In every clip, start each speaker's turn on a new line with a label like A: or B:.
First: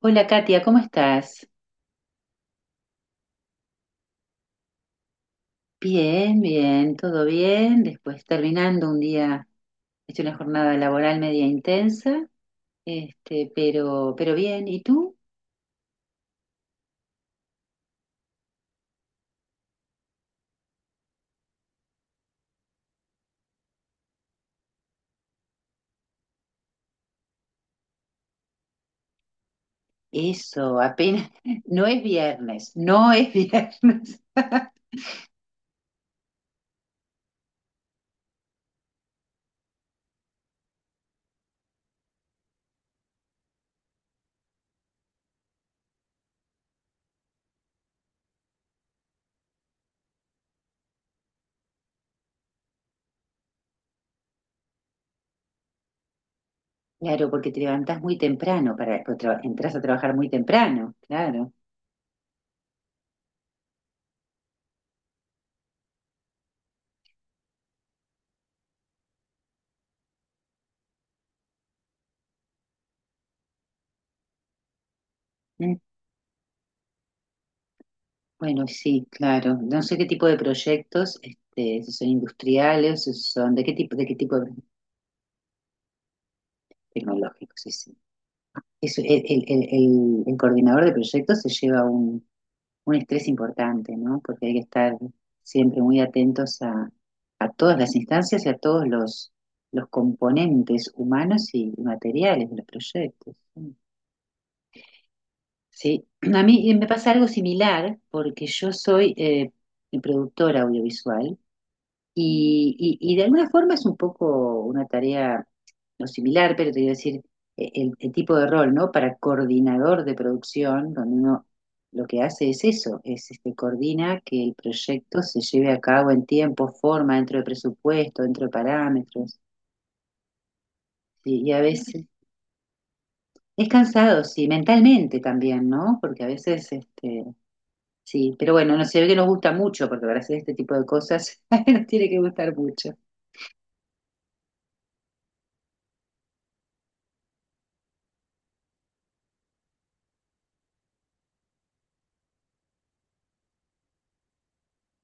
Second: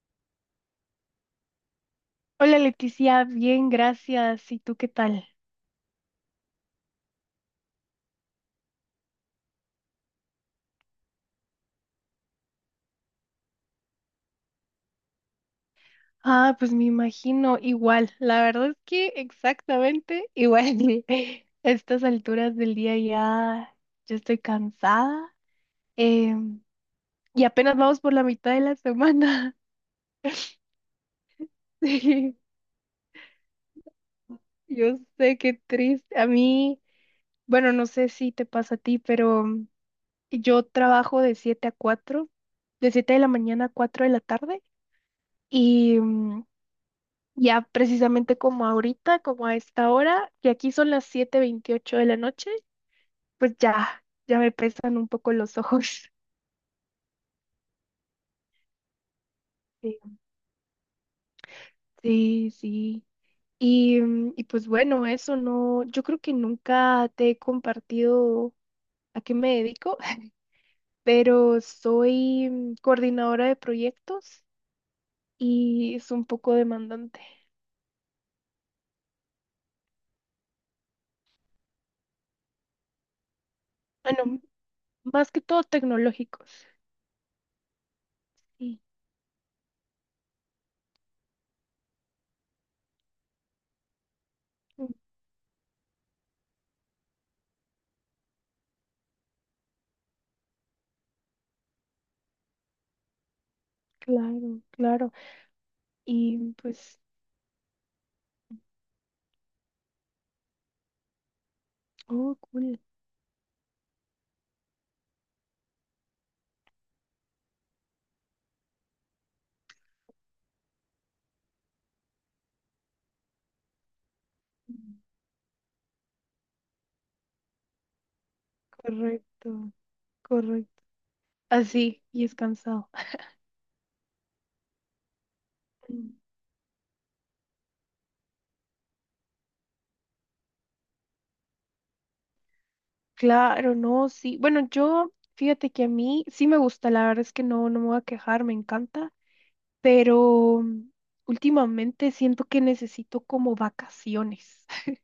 A: Hola Katia, ¿cómo estás?
B: Hola Leticia, bien, gracias. ¿Y tú qué tal?
A: Bien, bien, todo bien. Después terminando un día, he hecho una jornada laboral media intensa, pero bien. ¿Y tú?
B: Ah, pues me imagino igual. La verdad es que exactamente igual. A estas alturas del día ya estoy cansada. em, y apenas vamos por la mitad de la semana.
A: Eso, apenas. No es
B: Sí,
A: viernes, no es viernes.
B: yo sé qué triste. A mí, bueno, no sé si te pasa a ti, pero yo trabajo de 7 a 4, de 7 de la mañana a 4 de la tarde. Y mm, Ya precisamente como ahorita, como a esta hora, que aquí son las 7:28 de la noche, pues ya me pesan un poco los ojos.
A: Claro, porque te levantás muy temprano, porque entras a
B: Sí,
A: trabajar muy temprano, claro.
B: sí. Sí. Y pues bueno, eso no, yo creo que nunca te he compartido a qué me dedico, pero soy coordinadora de proyectos
A: Mm,
B: y es un poco demandante.
A: Bueno, sí, claro. No sé qué tipo de proyectos, si son industriales, si son, de qué tipo
B: Bueno,
A: de
B: más que todo tecnológicos.
A: tecnológicos, sí, sí.
B: Sí,
A: El coordinador de proyectos se lleva un estrés importante, ¿no? Porque hay que
B: mm,
A: estar siempre muy atentos a todas las instancias y a todos los componentes humanos y materiales de los proyectos.
B: claro, claro.
A: Sí, a
B: Y
A: mí me
B: pues,
A: pasa algo similar porque yo soy productora audiovisual
B: oh, cool.
A: y, y de alguna forma es un poco una tarea no similar, pero te iba a decir el tipo de rol, ¿no? Para coordinador de producción, donde uno lo que hace es eso, es coordina que el proyecto se lleve a cabo en tiempo, forma, dentro de presupuesto, dentro de parámetros.
B: Correcto, correcto.
A: Y a
B: Así,
A: veces
B: y es cansado.
A: es cansado, sí, mentalmente también, ¿no?
B: Mm.
A: Porque a veces, sí, pero bueno, no se ve que nos gusta mucho, porque para hacer este tipo de cosas nos tiene que gustar mucho.
B: Claro, no, sí. Bueno, yo, fíjate que a mí sí me gusta, la verdad es que no, no me voy a quejar, me encanta, pero últimamente siento que necesito como vacaciones.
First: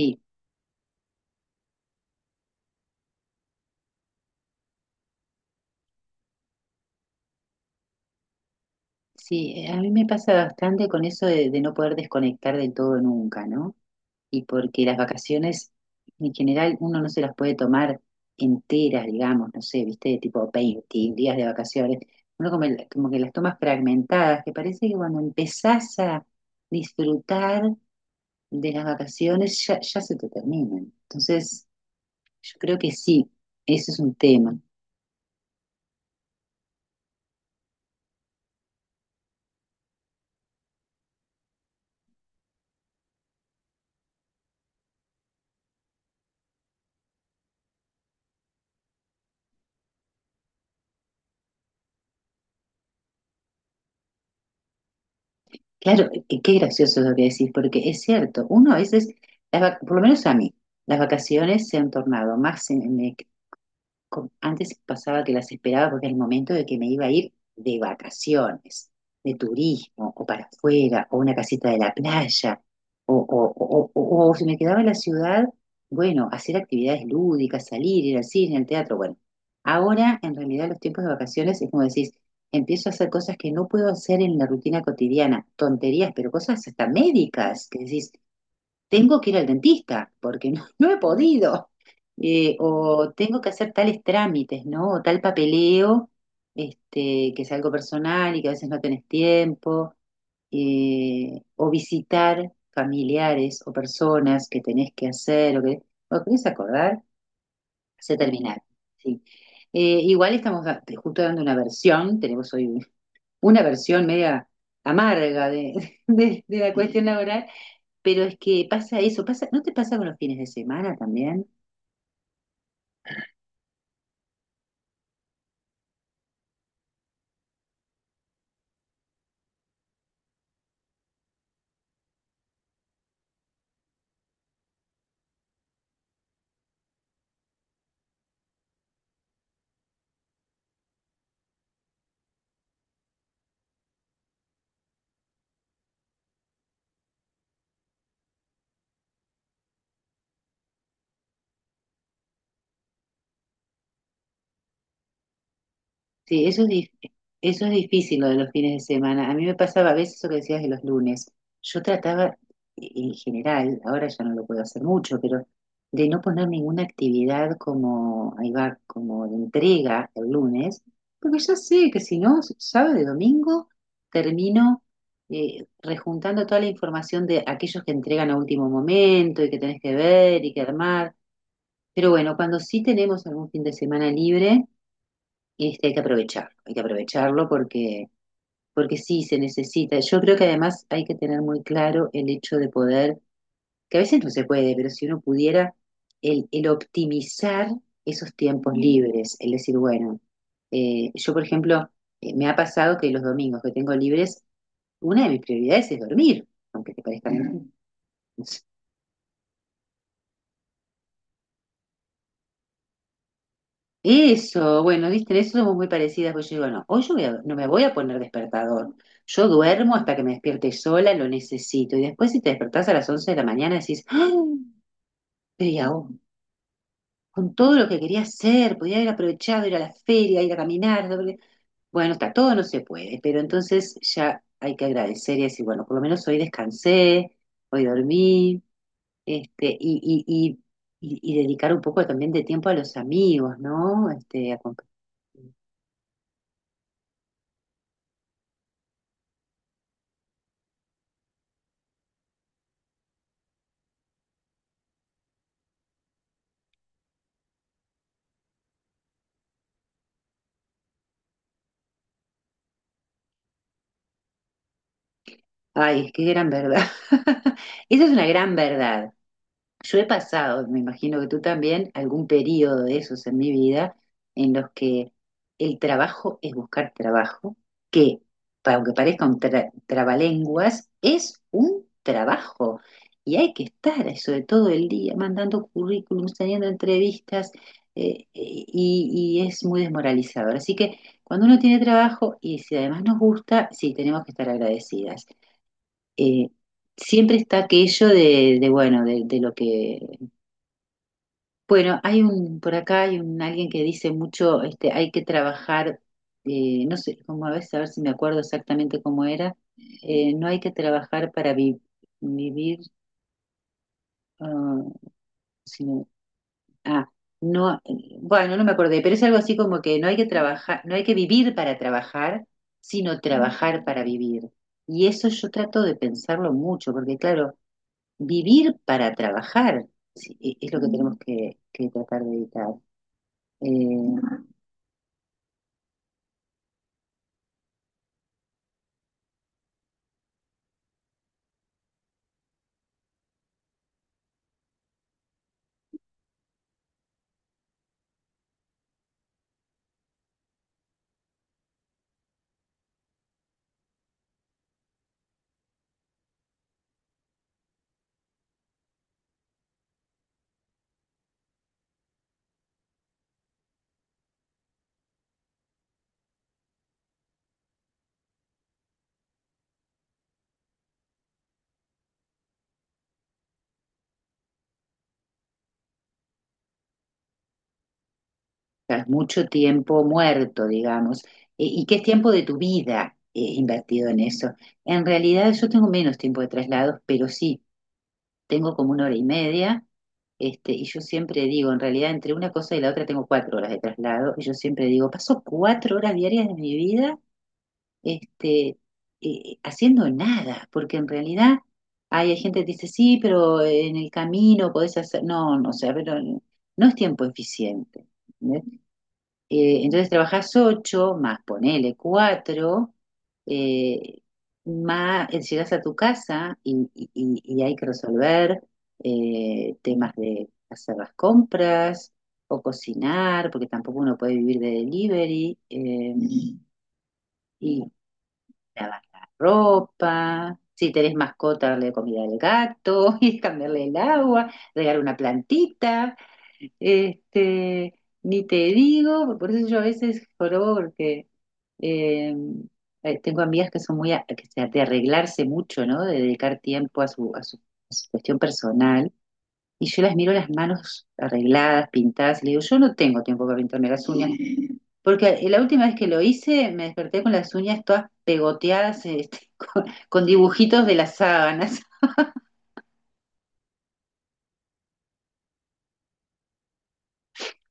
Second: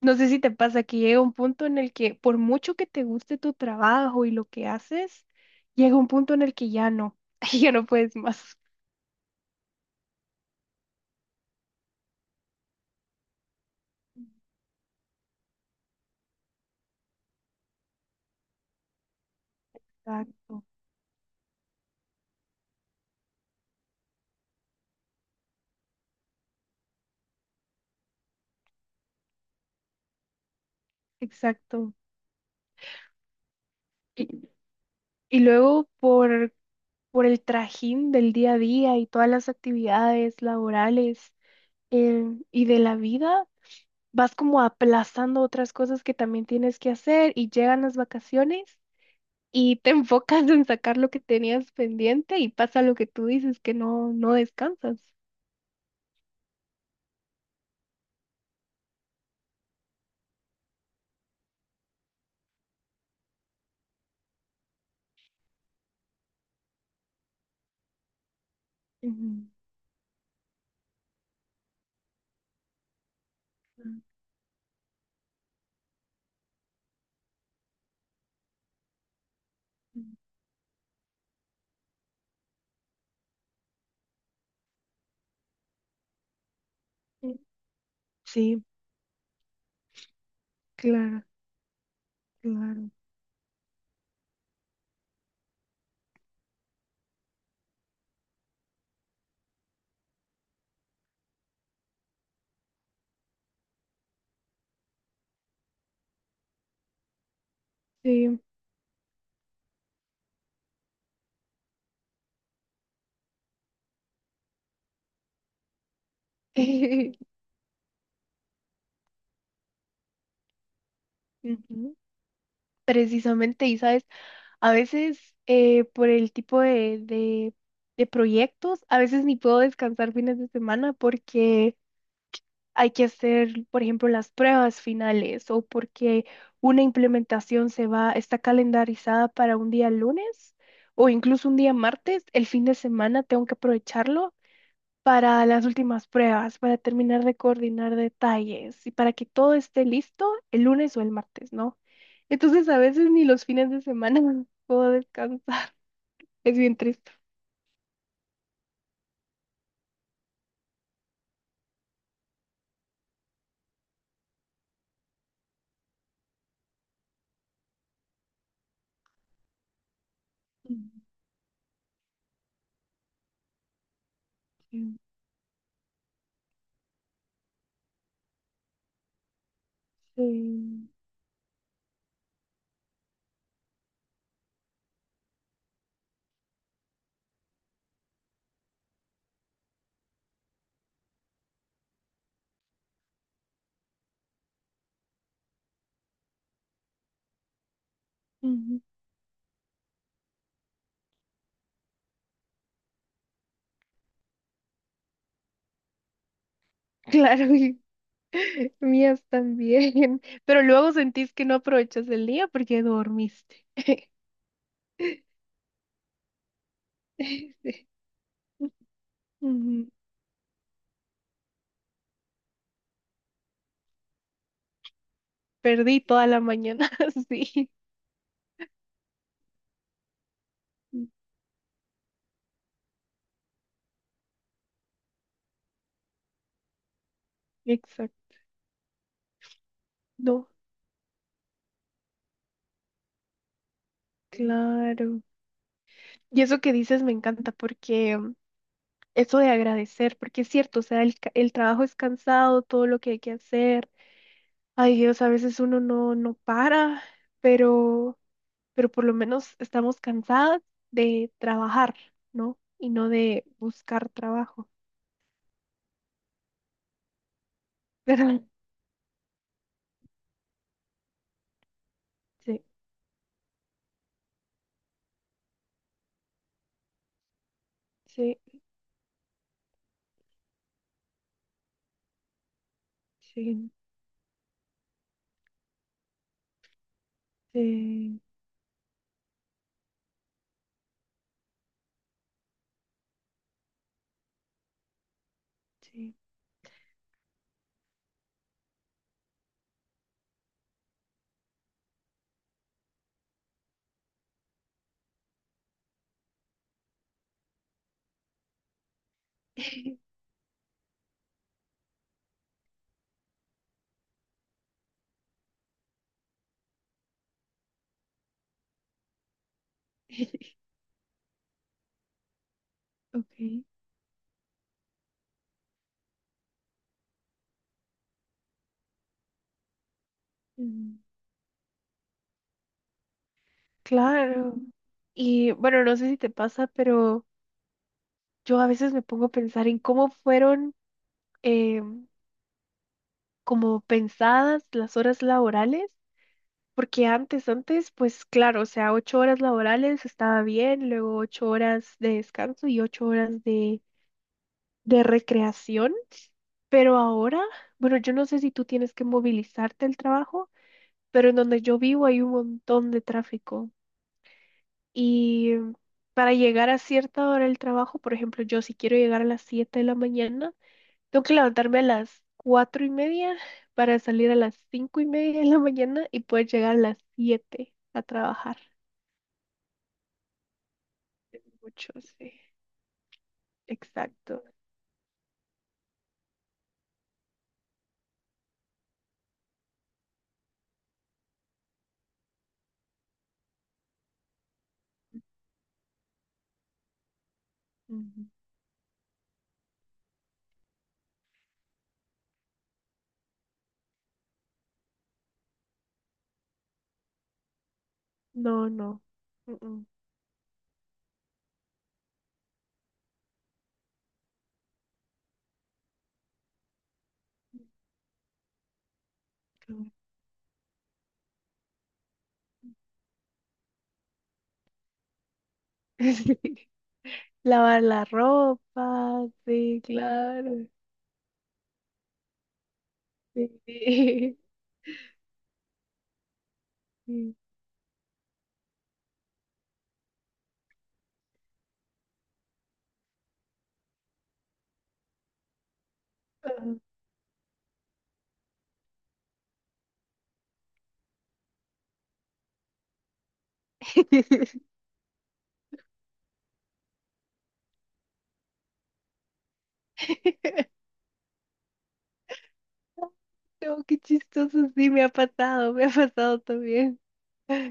B: No sé si te pasa que llega un punto en el que por mucho que te guste tu trabajo y lo que haces, llega un punto en el que ya no, ya no puedes más.
A: Sí, a mí me pasa bastante con eso de no poder desconectar del todo nunca, ¿no? Y porque las vacaciones en general uno no se las puede tomar enteras, digamos, no sé, viste, tipo
B: Exacto,
A: 20 días de vacaciones. Uno como, como que las tomas fragmentadas, que parece que cuando empezás a disfrutar de las vacaciones ya, ya se te terminan. Entonces,
B: exacto.
A: yo creo que sí, eso es un
B: Y,
A: tema.
B: y luego por el trajín del día a día y todas las actividades laborales, eh, y de la vida, vas como aplazando otras cosas que también tienes que hacer y llegan las vacaciones y te enfocas en sacar lo que tenías pendiente y pasa lo que tú dices, que no, no descansas.
A: Claro, qué gracioso lo que decís, porque es cierto, uno a veces, por lo menos a mí, las vacaciones se han tornado más como antes pasaba que las esperaba porque era el momento de que me iba a ir de vacaciones, de
B: Ujú.
A: turismo, o para afuera, o una casita de la playa, o si me quedaba en la ciudad, bueno, hacer actividades lúdicas, salir, ir al cine, al teatro, bueno. Ahora, en realidad, los tiempos de vacaciones es como decís, empiezo a hacer cosas que no puedo hacer en la rutina cotidiana, tonterías, pero cosas hasta
B: Mm,
A: médicas, que decís,
B: sí,
A: tengo que ir al dentista porque no he
B: claro,
A: podido,
B: claro.
A: o tengo que hacer tales trámites, ¿no? O tal papeleo, que es algo personal y que a veces no tenés tiempo, o visitar familiares o personas que tenés que hacer, o que, o querés acordar, se
B: Sí.
A: terminar, ¿sí? Igual estamos justo dando una versión, tenemos hoy una versión media amarga de la cuestión laboral, pero es que pasa eso, pasa, ¿no te pasa con los fines de semana también?
B: Ujú. Precisamente, y sabes. A veces, por el tipo de proyectos, a veces ni puedo descansar fines de semana porque hay que hacer, por ejemplo, las pruebas finales o porque una implementación se va, está calendarizada para un día lunes o incluso un día martes. El fin de semana tengo que aprovecharlo para las últimas pruebas, para terminar de coordinar detalles y para que todo esté listo el lunes o el martes, ¿no? Entonces, a veces ni los fines de semana puedo descansar.
A: Sí,
B: Es bien triste.
A: eso es difícil lo de los fines de semana. A mí me pasaba a veces eso que decías de los lunes. Yo trataba, en general, ahora ya no lo puedo hacer mucho, pero de no poner ninguna actividad como, ahí va, como de entrega el lunes,
B: Mm.
A: porque ya sé que si no, sábado y domingo termino rejuntando toda la información de aquellos que entregan a último momento y que tenés que ver y que
B: Sí.
A: armar. Pero bueno, cuando sí tenemos algún fin de semana libre, hay que aprovecharlo porque sí se necesita. Yo creo que además hay que tener muy claro el hecho de poder, que a veces no se puede, pero si uno pudiera, el optimizar esos tiempos
B: Ujú.
A: libres, el decir, bueno, yo por ejemplo, me ha pasado que los domingos que tengo libres, una de mis prioridades es dormir, aunque te parezca
B: Claro,
A: mentira.
B: y mías también. Pero luego sentís que no aprovechas el día porque dormiste.
A: Eso, bueno, viste, en eso somos muy parecidas, porque yo digo, no, hoy no me voy
B: Sí.
A: a poner despertador. Yo
B: Ujú.
A: duermo hasta que me despierte sola, lo necesito. Y después si te despertás a las 11 de la mañana decís, ¡ay! Pero y
B: Perdí
A: aún,
B: toda la mañana,
A: con
B: sí.
A: todo lo que quería hacer, podía haber aprovechado ir a la feria, ir a
B: Mm.
A: caminar. Bueno, está todo, no se puede, pero entonces ya hay que agradecer y decir, bueno, por lo menos hoy descansé, hoy
B: Exacto.
A: dormí, este, y,
B: No,
A: y, y dedicar un poco también de tiempo a los amigos, ¿no? Este, a compartir.
B: claro. Y eso que dices me encanta porque eso de agradecer, porque es cierto, o sea, el trabajo es cansado, todo lo que hay que hacer. Ay Dios, a veces uno no, no para, pero... pero por lo menos estamos cansadas de trabajar, ¿no? Y no de buscar trabajo.
A: Ay, qué gran verdad. Esa es una
B: ¿Verdad?
A: gran verdad. Yo he pasado, me imagino que tú también, algún
B: Sí,
A: periodo de esos en mi vida en los que el trabajo es buscar trabajo, que,
B: sí,
A: aunque parezca un trabalenguas, es un trabajo. Y hay que
B: sí,
A: estar eso de todo el día, mandando currículums, teniendo entrevistas,
B: sí,
A: y es muy desmoralizador. Así que cuando uno tiene trabajo y si además nos gusta, sí, tenemos que estar agradecidas.
B: sí.
A: eh, Siempre está aquello bueno, de lo que... Bueno, hay un, por acá hay un, alguien que dice mucho, hay que trabajar, no sé, como a veces, a ver si me acuerdo exactamente cómo era, no hay que trabajar para vivir, ah, sino, ah, no, bueno, no me acordé, pero es algo así como que no hay que trabajar, no hay que vivir para trabajar, sino
B: Ok.
A: trabajar para vivir. Y eso yo trato de pensarlo mucho, porque claro, vivir para trabajar, sí, es lo que
B: Mm.
A: tenemos que tratar de evitar. Eh,
B: Claro. Y bueno, no sé si te pasa, pero yo a veces me pongo a pensar en cómo fueron, eh, como pensadas las horas laborales, porque antes, antes, pues claro, o sea, 8 horas laborales estaba bien, luego 8 horas de descanso y 8 horas de recreación, pero ahora, bueno, yo no sé si tú tienes que movilizarte al trabajo, pero en donde yo vivo hay un montón de tráfico y para llegar a cierta hora del trabajo, por ejemplo, yo si quiero llegar a las 7 de la mañana, tengo que levantarme a las 4:30 para salir a las 5:30 de la mañana y poder llegar a las 7 a trabajar.
A: tras mucho tiempo muerto, digamos, y
B: Mucho,
A: qué es tiempo
B: sí,
A: de tu vida invertido en
B: exacto.
A: eso. En realidad yo tengo menos tiempo de traslados, pero sí, tengo como una hora y media, y yo siempre digo, en realidad entre una cosa y la otra tengo 4 horas de traslado, y yo siempre digo, paso 4 horas diarias de mi vida
B: Ujú.
A: este, haciendo nada, porque en realidad hay gente que dice, sí, pero en el camino podés hacer, no, no, o sea, pero no es tiempo eficiente.
B: No,
A: ¿Entendés?
B: no. Mm.
A: Entonces trabajás ocho, más ponele cuatro, eh, más llegás a tu casa y, y hay que resolver
B: Mm.
A: temas de hacer las compras o cocinar, porque tampoco uno puede vivir de delivery.
B: Sí. Lavar
A: Y,
B: la
A: lavar
B: ropa,
A: la
B: sí,
A: ropa,
B: claro.
A: si tenés mascota, darle comida al gato, y cambiarle el
B: Sí.
A: agua, regar una plantita,
B: Sí.
A: este, ni te digo, por eso yo a veces jorobo porque eh, tengo amigas que son muy a- que se- de arreglarse mucho, ¿no? De dedicar
B: Ah.
A: tiempo a su cuestión personal. Y yo las miro las manos arregladas, pintadas, y le digo, yo no tengo tiempo para pintarme las uñas, porque la última vez que lo hice me desperté con las uñas todas pegoteadas, con dibujitos de las sábanas.
B: No, qué chistoso, sí, me ha pasado también.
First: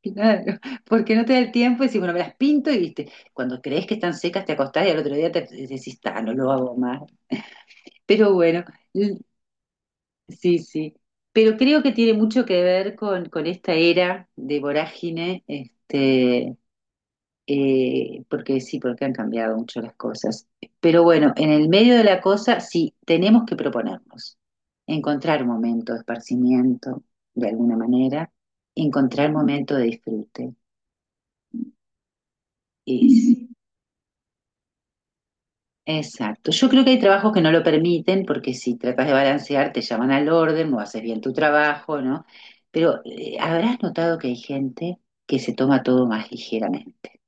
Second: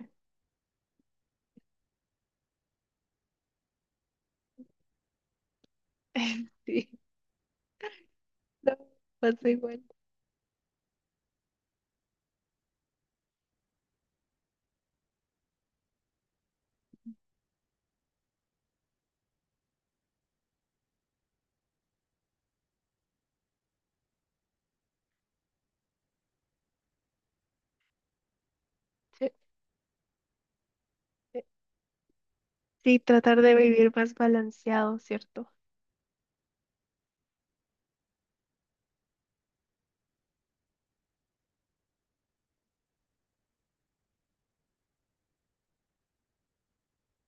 A: Claro, porque no te da el tiempo y decís, bueno, me las pinto y viste, cuando crees que están secas te acostás y al otro día te decís, ah, no lo hago
B: Sí,
A: más. Pero bueno,
B: no,
A: l-
B: pasa igual.
A: sí, sí. Pero creo que tiene mucho que ver con esta era de vorágine, porque sí, porque han cambiado mucho las cosas. Pero bueno, en el medio de la cosa sí tenemos que proponernos, encontrar un momento de esparcimiento, de alguna manera, encontrar un momento de disfrute.
B: Sí,
A: Y
B: tratar
A: sí,
B: de vivir más balanceado, ¿cierto?
A: exacto. Yo creo que hay trabajos que no lo permiten, porque si tratas de balancear, te llaman al orden, no haces bien tu trabajo, ¿no? Pero habrás notado que hay gente que se toma todo más ligeramente.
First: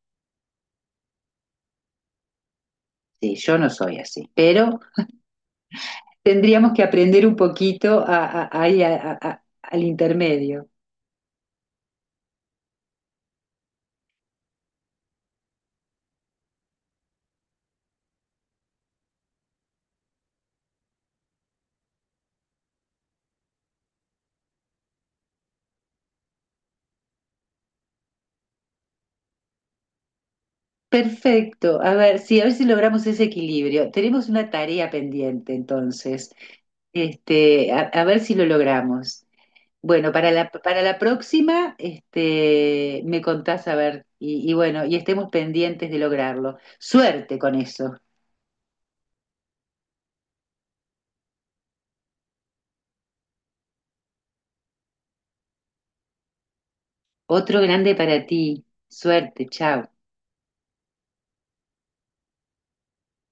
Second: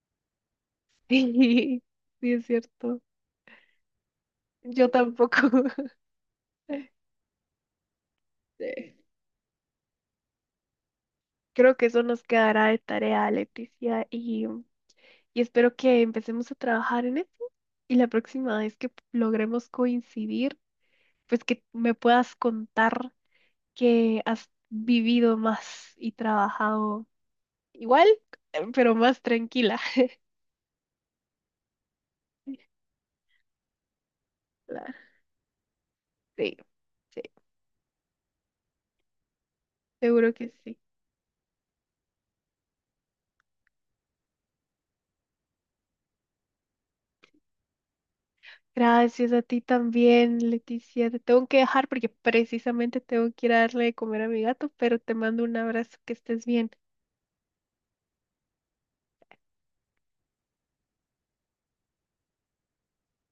B: Sí, sí, es cierto.
A: Sí, yo no soy así, pero
B: Yo tampoco.
A: tendríamos que aprender un poquito
B: Sí.
A: ahí al intermedio.
B: Creo que eso nos quedará de tarea, Leticia, y espero que empecemos a trabajar en eso. Y la próxima vez que logremos coincidir, pues que me puedas contar que has vivido más y trabajado igual, pero más tranquila.
A: Perfecto. A ver, sí, a ver si logramos ese equilibrio. Tenemos una tarea
B: Claro,
A: pendiente, entonces.
B: sí, sí,
A: A a ver si lo logramos. Bueno,
B: seguro que sí.
A: para la próxima, me contás a ver, y, bueno, y estemos pendientes de lograrlo. Suerte con eso.
B: Gracias a ti también, Leticia. Te tengo que dejar porque precisamente tengo que ir a darle de comer a mi gato, pero te mando un abrazo, que estés bien.
A: Otro grande para ti. Suerte, chao.